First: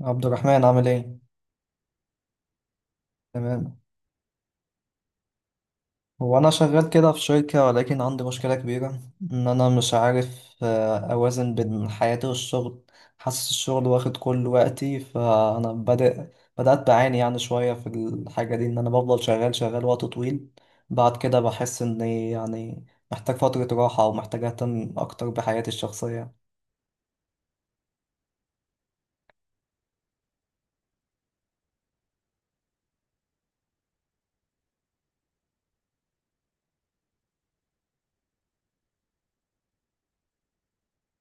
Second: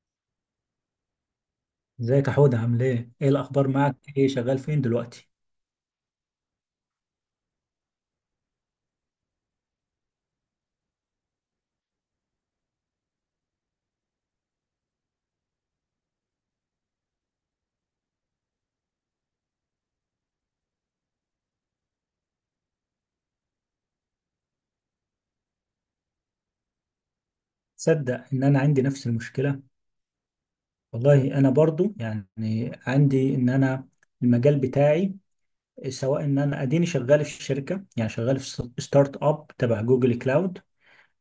عبد الرحمن عامل ايه؟ ازيك يا حودة؟ عامل ايه؟ ايه الأخبار تمام. معك؟ ايه شغال فين دلوقتي؟ هو انا شغال كده في شركة، ولكن عندي مشكلة كبيرة ان انا مش عارف اوازن بين حياتي والشغل. حاسس الشغل واخد كل وقتي، فانا بدأت بعاني يعني شوية في الحاجة دي، ان انا بفضل شغال وقت طويل. بعد كده بحس اني يعني محتاج فترة راحة، او محتاج اهتم اكتر بحياتي الشخصية. تصدق إن أنا عندي نفس المشكلة؟ والله أنا برضو يعني عندي إن أنا المجال بتاعي، سواء إن أنا أديني شغال في الشركة، يعني شغال في ستارت أب تبع جوجل كلاود،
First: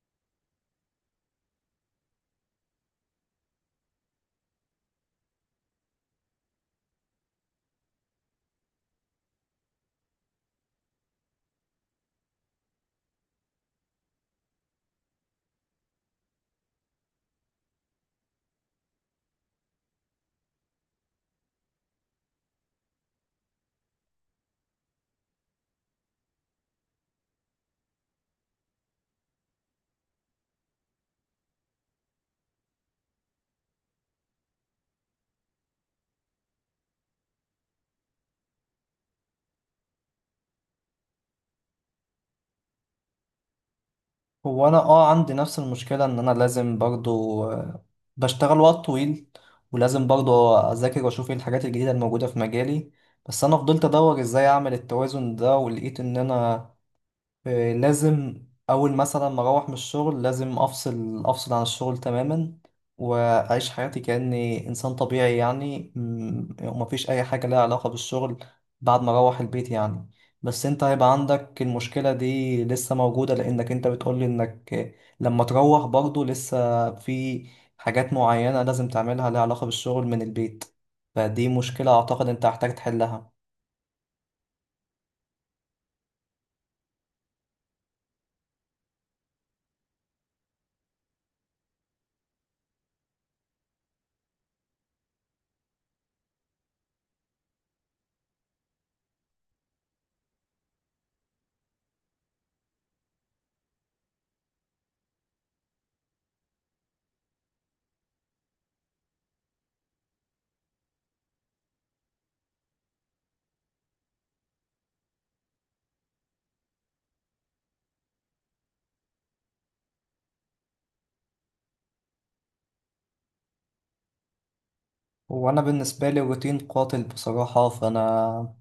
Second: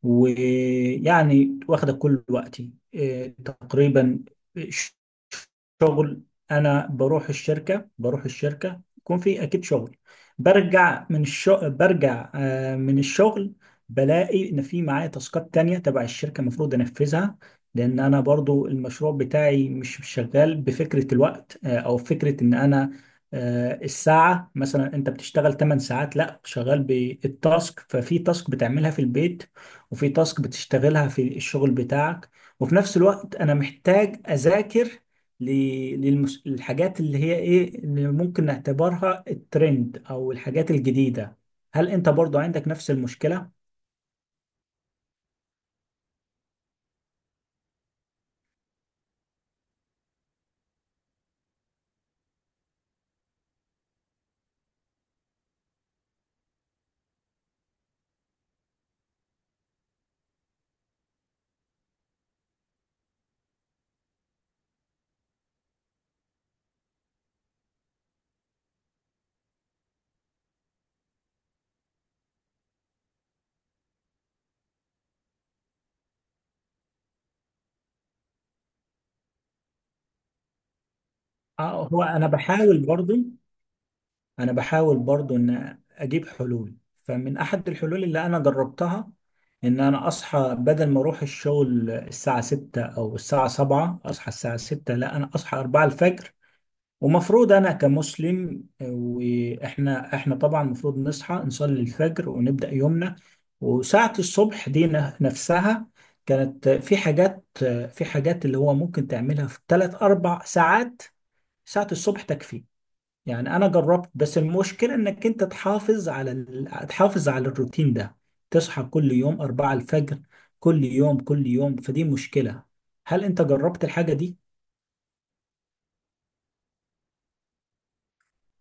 ويعني واخدة كل وقتي، إيه، تقريبا شغل. انا بروح الشركه، يكون في اكيد شغل. برجع من الشغل، برجع آه، من الشغل بلاقي ان في معايا تاسكات تانية تبع الشركه المفروض انفذها. لان انا برضو المشروع بتاعي مش شغال بفكره الوقت، او فكره ان انا الساعه. مثلا انت بتشتغل 8 ساعات، لا، شغال بالتاسك. ففي تاسك بتعملها في البيت، وفي تاسك بتشتغلها في الشغل بتاعك. وفي نفس الوقت انا محتاج اذاكر للحاجات اللي هي ايه اللي ممكن نعتبرها الترند او الحاجات الجديدة. هل انت برضو عندك نفس المشكلة؟ هو انا اه عندي نفس المشكله، ان انا لازم برضو بشتغل وقت طويل، ولازم برضو اذاكر واشوف ايه الحاجات الجديده الموجوده في مجالي. بس انا فضلت ادور ازاي اعمل التوازن ده، ولقيت ان انا لازم اول مثلا ما اروح من الشغل لازم افصل عن الشغل تماما، واعيش حياتي كاني انسان طبيعي يعني ومفيش اي حاجه لها علاقه بالشغل بعد ما اروح البيت يعني. بس انت هيبقى عندك المشكله دي لسه موجوده، لانك انت بتقولي انك لما تروح برضو لسه في حاجات معينه لازم تعملها لها علاقه بالشغل من البيت، فدي اه. مشكله هو انا اعتقد انت هتحتاج بحاول برضو، تحلها. ان اجيب حلول. فمن احد الحلول اللي انا جربتها ان انا اصحى، بدل ما اروح الشغل الساعة 6 او الساعة 7، اصحى الساعة 6، لا، انا اصحى 4 الفجر. ومفروض انا كمسلم، واحنا طبعا المفروض نصحى نصلي الفجر ونبدا يومنا. وساعه الصبح دي نفسها كانت في حاجات، في حاجات اللي هو ممكن تعملها في ثلاث اربع ساعات. ساعه الصبح تكفي. يعني انا جربت، بس المشكله انك انت تحافظ على تحافظ على الروتين ده. تصحى كل يوم أربعة الفجر، كل يوم، فدي مشكله. هل انت جربت الحاجه دي؟ وانا بالنسبه لي الروتين قاتل بصراحه، فانا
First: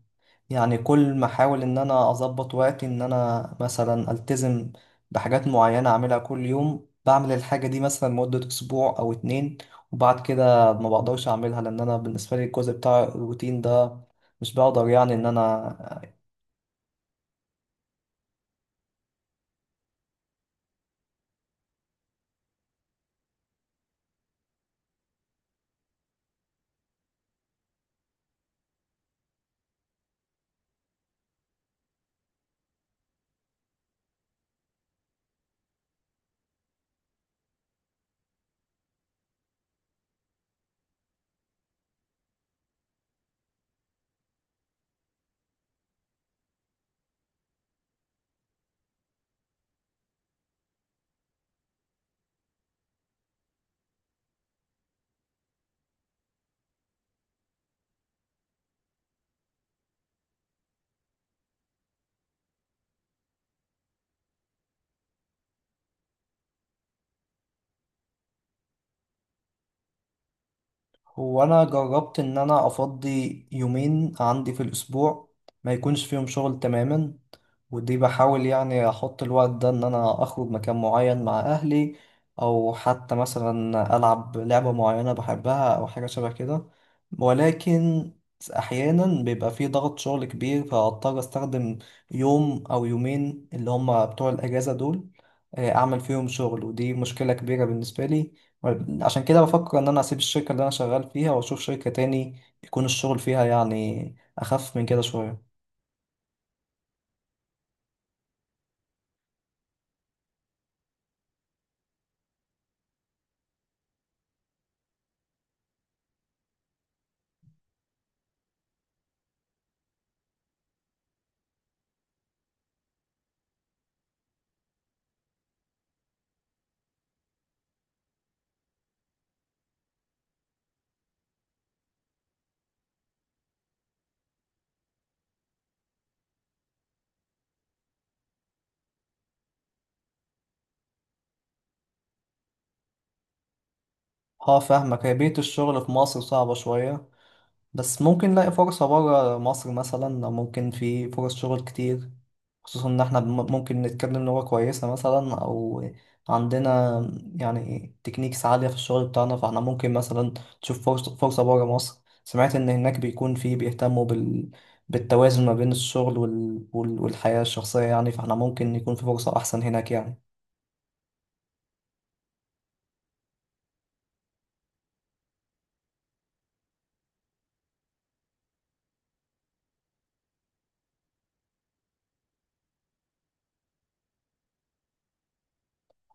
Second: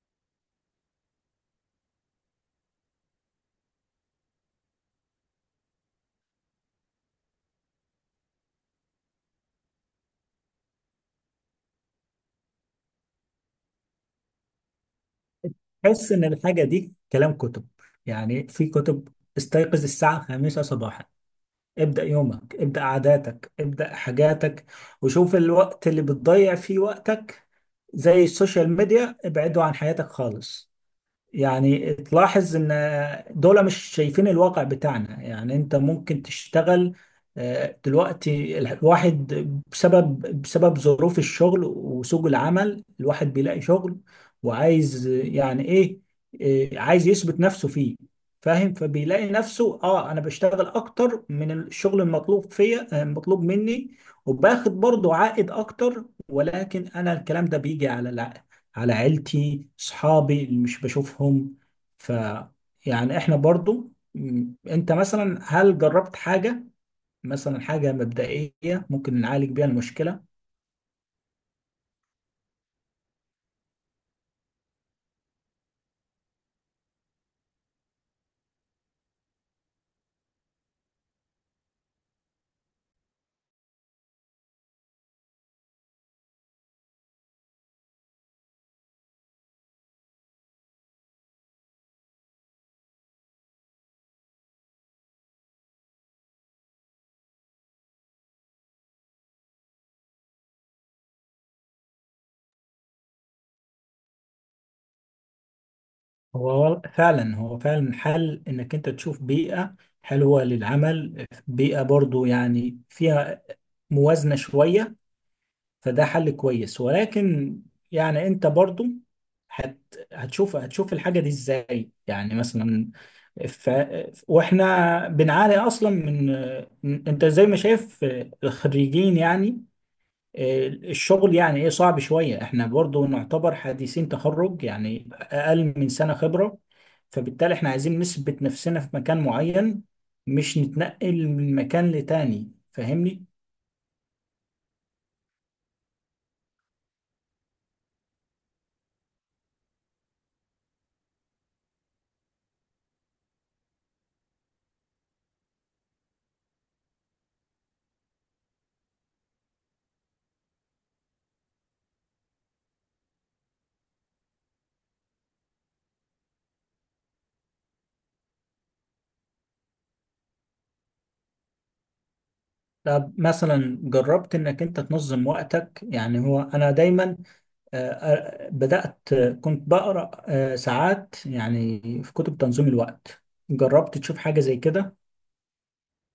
يعني كل ما احاول ان انا اظبط وقتي ان انا مثلا التزم بحاجات معينة اعملها كل يوم، بعمل الحاجة دي مثلا مدة اسبوع او اتنين، وبعد كده ما بقدرش اعملها، لان انا بالنسبة لي الجزء بتاع الروتين ده مش بقدر يعني ان انا. حس ان الحاجه دي كلام كتب. يعني في كتب، استيقظ الساعه 5 صباحا، ابدا يومك، ابدا عاداتك، ابدا حاجاتك، وشوف الوقت اللي بتضيع فيه وقتك، زي السوشيال ميديا، ابعده عن حياتك خالص. يعني تلاحظ ان دول مش شايفين الواقع بتاعنا. يعني انت ممكن تشتغل، دلوقتي الواحد بسبب ظروف الشغل وسوق العمل الواحد بيلاقي شغل، وعايز يعني ايه، عايز يثبت نفسه فيه، فاهم؟ فبيلاقي نفسه، اه انا بشتغل اكتر من الشغل المطلوب فيا، المطلوب مني، وباخد برضه عائد اكتر. ولكن انا الكلام ده بيجي على، على عيلتي، صحابي اللي مش بشوفهم. ف، يعني احنا برضو انت مثلا هل جربت حاجة، مثلا حاجة مبدئية ممكن نعالج بيها المشكلة؟ هو انا جربت ان انا افضي يومين عندي في الاسبوع ما يكونش فيهم شغل تماما، ودي بحاول يعني احط الوقت ده ان انا اخرج مكان معين مع اهلي، او حتى مثلا العب لعبة معينة بحبها او حاجة شبه كده. ولكن احيانا بيبقى في ضغط شغل كبير، فاضطر استخدم يوم او يومين اللي هم بتوع الاجازة دول اعمل فيهم شغل، ودي مشكلة كبيرة بالنسبة لي. عشان كده بفكر ان انا اسيب الشركة اللي انا شغال فيها واشوف شركة تاني يكون الشغل فيها يعني اخف من كده شوية. هو فعلا، حل انك انت تشوف بيئة حلوة للعمل، بيئة برضو يعني فيها موازنة شوية. فده حل كويس، ولكن يعني انت برضو هت هتشوف، الحاجة دي ازاي، يعني مثلا ف... واحنا بنعاني اصلا من، انت زي ما شايف الخريجين، يعني الشغل يعني ايه صعب شوية. احنا برضو نعتبر حديثين تخرج، يعني اقل من سنة خبرة. فبالتالي احنا عايزين نثبت نفسنا في مكان معين، مش نتنقل من مكان لتاني، فاهمني؟ اه فاهمك، هي بيئة الشغل في مصر صعبة شوية، بس ممكن نلاقي فرصة برا مصر مثلا، أو ممكن في فرص شغل كتير، خصوصا إن إحنا ممكن نتكلم لغة كويسة مثلا، أو عندنا يعني تكنيكس عالية في الشغل بتاعنا، فإحنا ممكن مثلا نشوف فرصة برا مصر. سمعت إن هناك بيكون في بيهتموا بال... بالتوازن ما بين الشغل وال... وال... والحياة الشخصية يعني، فإحنا ممكن يكون في فرصة أحسن هناك يعني. طب مثلا جربت انك انت تنظم وقتك؟ يعني هو انا دايما، بدأت، كنت بقرأ ساعات يعني في كتب تنظيم الوقت. جربت تشوف حاجة زي كده؟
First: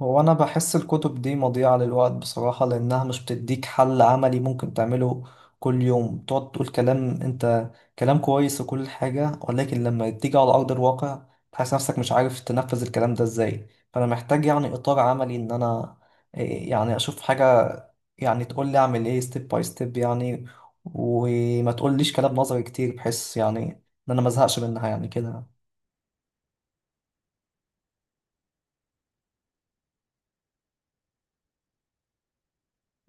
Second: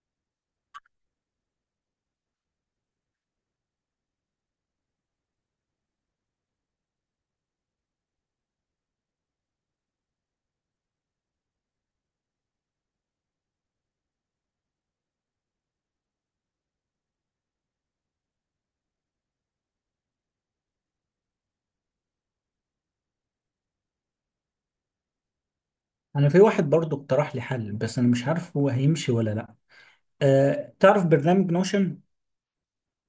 هو أنا بحس الكتب دي مضيعة للوقت بصراحة، لأنها مش بتديك حل عملي ممكن تعمله كل يوم. تقعد تقول كلام، أنت كلام كويس وكل حاجة، ولكن لما تيجي على أرض الواقع تحس نفسك مش عارف تنفذ الكلام ده إزاي. فأنا محتاج يعني إطار عملي إن أنا يعني أشوف حاجة يعني تقول لي أعمل إيه، ستيب باي ستيب يعني، وما تقوليش كلام نظري كتير، بحيث يعني إن أنا مزهقش منها يعني كده. انا في واحد برضو اقترح لي حل، بس انا مش عارف هو هيمشي ولا لا. تعرف برنامج نوشن؟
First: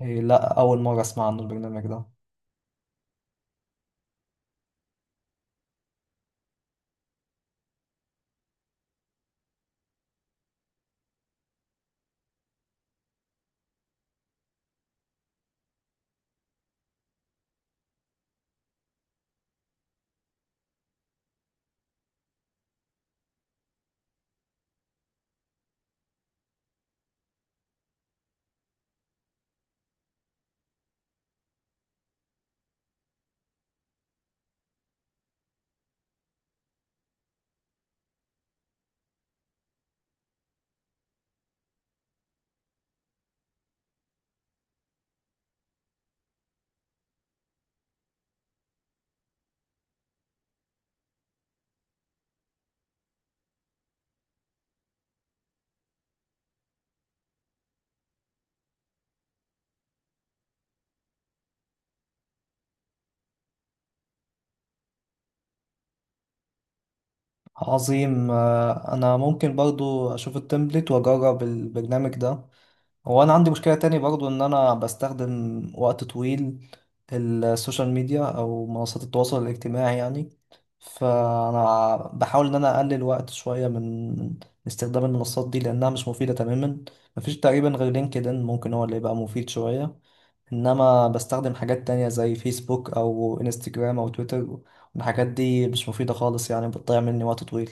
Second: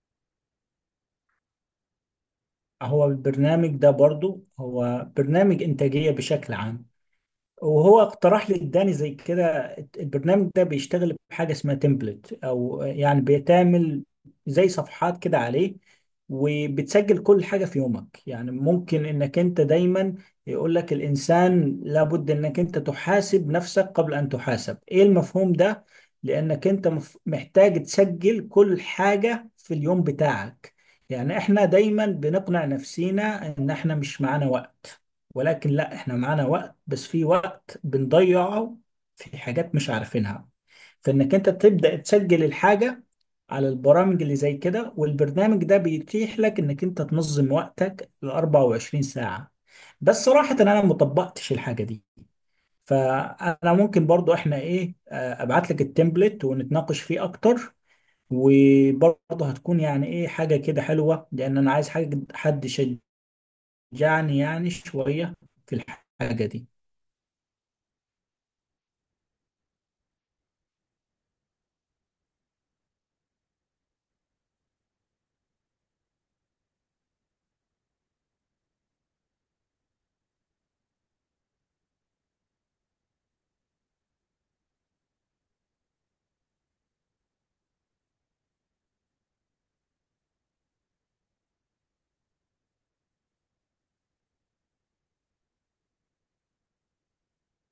لا، أول مرة أسمع عن البرنامج ده. هو البرنامج ده برضو هو برنامج انتاجية بشكل عام، وهو اقترح لي، اداني زي كده. البرنامج ده بيشتغل بحاجه اسمها تمبلت، او يعني بيتعمل زي صفحات كده عليه، وبتسجل كل حاجه في يومك. يعني ممكن انك انت دايما، يقول لك الانسان لابد انك انت تحاسب نفسك قبل ان تحاسب، ايه المفهوم ده. لانك انت محتاج تسجل كل حاجه في اليوم بتاعك. يعني احنا دايما بنقنع نفسينا ان احنا مش معانا وقت، ولكن لا، احنا معانا وقت، بس في وقت بنضيعه في حاجات مش عارفينها. فإنك أنت تبدأ تسجل الحاجة على البرامج اللي زي كده، والبرنامج ده بيتيح لك إنك أنت تنظم وقتك ل 24 ساعة. بس صراحة أنا ما طبقتش الحاجة دي. فأنا ممكن برضو، إحنا إيه، أبعت لك التمبلت ونتناقش فيه أكتر. وبرضه هتكون يعني إيه، حاجة كده حلوة، لأن أنا عايز حاجة، حد يشجعني يعني شوية في الحاجة دي. عظيم. انا ممكن برضو اشوف التمبلت واجرب البرنامج ده. هو انا عندي مشكلة تاني برضو، ان انا بستخدم وقت طويل السوشيال ميديا او منصات التواصل الاجتماعي يعني، فانا بحاول ان انا اقلل وقت شوية من استخدام المنصات دي، لانها مش مفيدة تماما. مفيش تقريبا غير لينكدين ممكن هو اللي يبقى مفيد شوية، انما بستخدم حاجات تانية زي فيسبوك او انستجرام او تويتر، والحاجات دي مش مفيدة خالص يعني بتضيع مني وقت طويل.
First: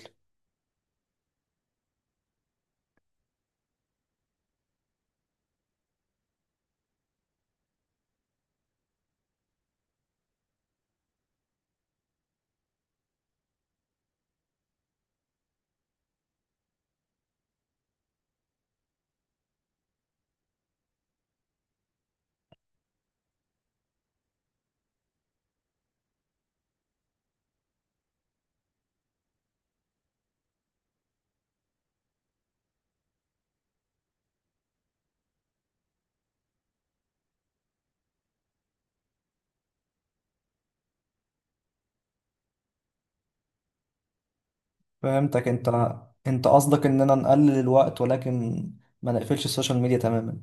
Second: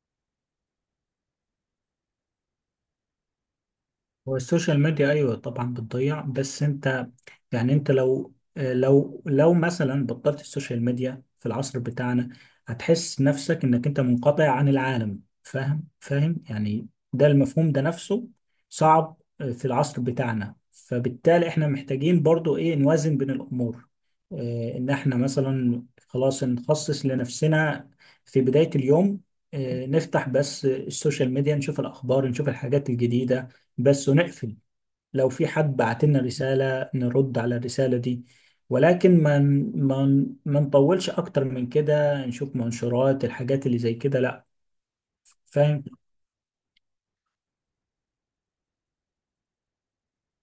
هو السوشيال ميديا ايوه طبعا بتضيع، بس انت يعني انت لو، مثلا بطلت السوشيال ميديا في العصر بتاعنا، هتحس نفسك انك انت منقطع عن العالم، فاهم؟ فاهم؟ يعني ده المفهوم ده نفسه صعب، في العصر بتاعنا. فبالتالي احنا محتاجين برضو ايه، نوازن بين الامور. اه، ان احنا مثلا خلاص نخصص لنفسنا في بداية اليوم، اه نفتح بس السوشيال ميديا، نشوف الاخبار، نشوف الحاجات الجديدة بس، ونقفل. لو في حد بعت لنا رسالة، نرد على الرسالة دي. ولكن ما نطولش أكتر من كده. نشوف منشورات الحاجات اللي زي كده، لأ. فهمتك. فاهم؟ انت انت قصدك اننا نقلل الوقت، ولكن ما نقفلش السوشيال ميديا تماما.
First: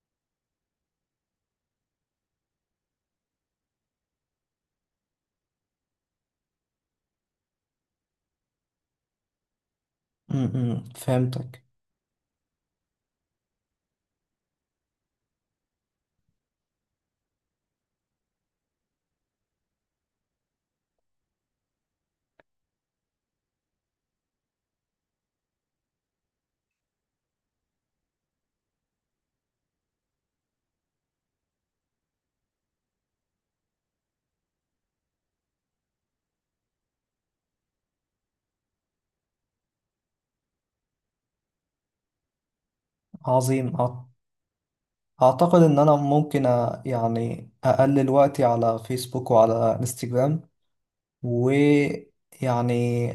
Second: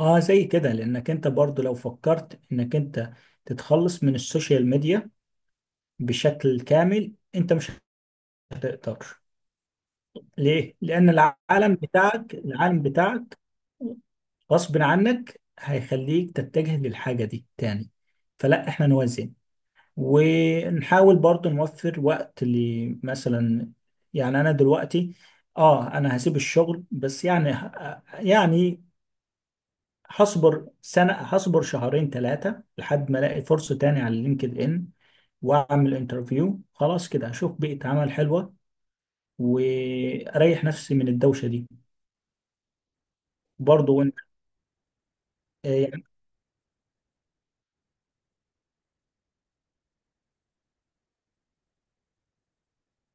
آه، زي كده. لأنك أنت برضو لو فكرت إنك أنت تتخلص من السوشيال ميديا بشكل كامل، أنت مش هتقدر. ليه؟ لأن فهمتك. العالم بتاعك، غصب عنك هيخليك تتجه للحاجة دي تاني. فلا، احنا نوزع، ونحاول برضو نوفر وقت لمثلا، يعني انا دلوقتي اه انا هسيب الشغل، بس يعني يعني هصبر سنة، هصبر شهرين ثلاثة لحد ما الاقي فرصة تاني على لينكد ان، واعمل انترفيو. خلاص كده هشوف بيئة عمل حلوة واريح نفسي من الدوشة دي عظيم. برضو. وانت؟ اعتقد ان انا ممكن يعني اقلل وقتي على فيسبوك وعلى انستجرام، ويعني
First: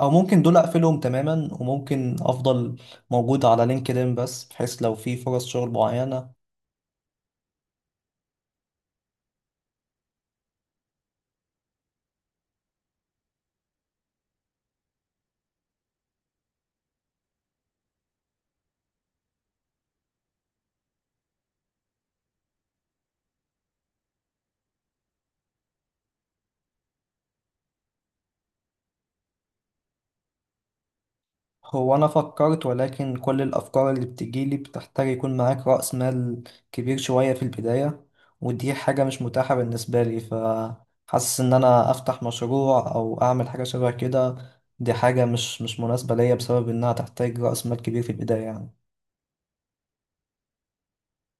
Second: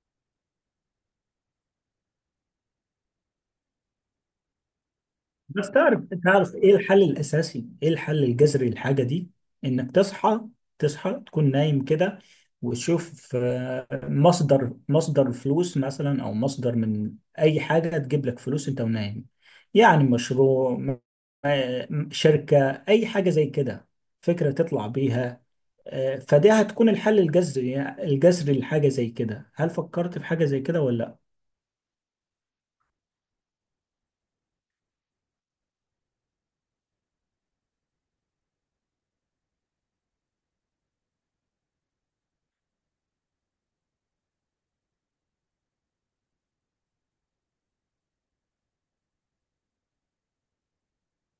او ممكن دول اقفلهم تماما، وممكن افضل موجود على لينكدين بس، بحيث لو في فرص شغل بس تعرف، معينة. ايه الحل الاساسي، ايه الحل الجذري للحاجه دي؟ انك تصحى، تصحى تكون نايم كده، وتشوف مصدر، فلوس مثلا، او مصدر من اي حاجه تجيب لك فلوس انت ونايم. يعني مشروع، شركه، اي حاجه زي كده، فكره تطلع بيها. فدي هتكون الحل الجذري، لحاجه زي كده. هل فكرت في حاجه زي كده ولا؟ هو أنا فكرت، ولكن كل الأفكار اللي بتجيلي بتحتاج يكون معاك رأس مال كبير شوية في البداية، ودي حاجة مش متاحة بالنسبة لي، فحاسس إن أنا أفتح مشروع أو أعمل حاجة شبه كده دي حاجة مش مناسبة ليا بسبب إنها تحتاج رأس مال كبير في البداية يعني.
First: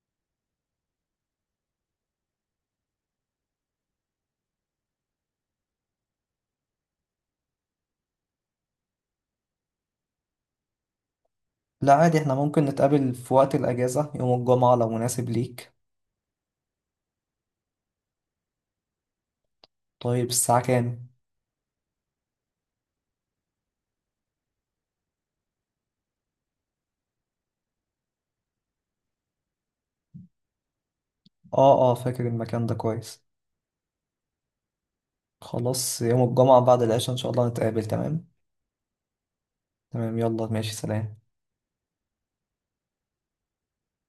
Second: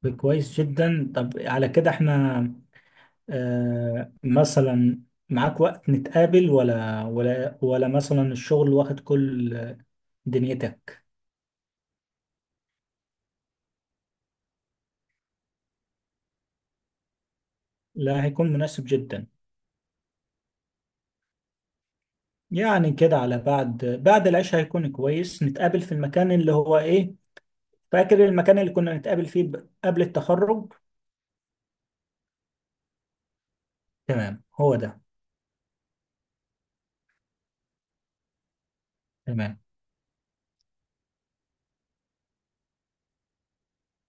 لا، كويس جدا. طب على كده احنا، آه مثلا معاك وقت نتقابل، ولا مثلا الشغل واخد كل دنيتك؟ لا عادي، إحنا ممكن نتقابل في وقت الأجازة يوم الجمعة لو مناسب ليك. لا، هيكون مناسب جدا. طيب الساعة كام؟ يعني كده على بعد، العشاء هيكون كويس. نتقابل في المكان اللي هو ايه، فاكر المكان اللي كنا نتقابل فيه قبل التخرج؟ آه آه، فاكر المكان ده كويس. تمام، هو ده. خلاص يوم الجمعة بعد العشاء إن شاء الله نتقابل، تمام؟ تمام. تمام يلا ماشي، سلام.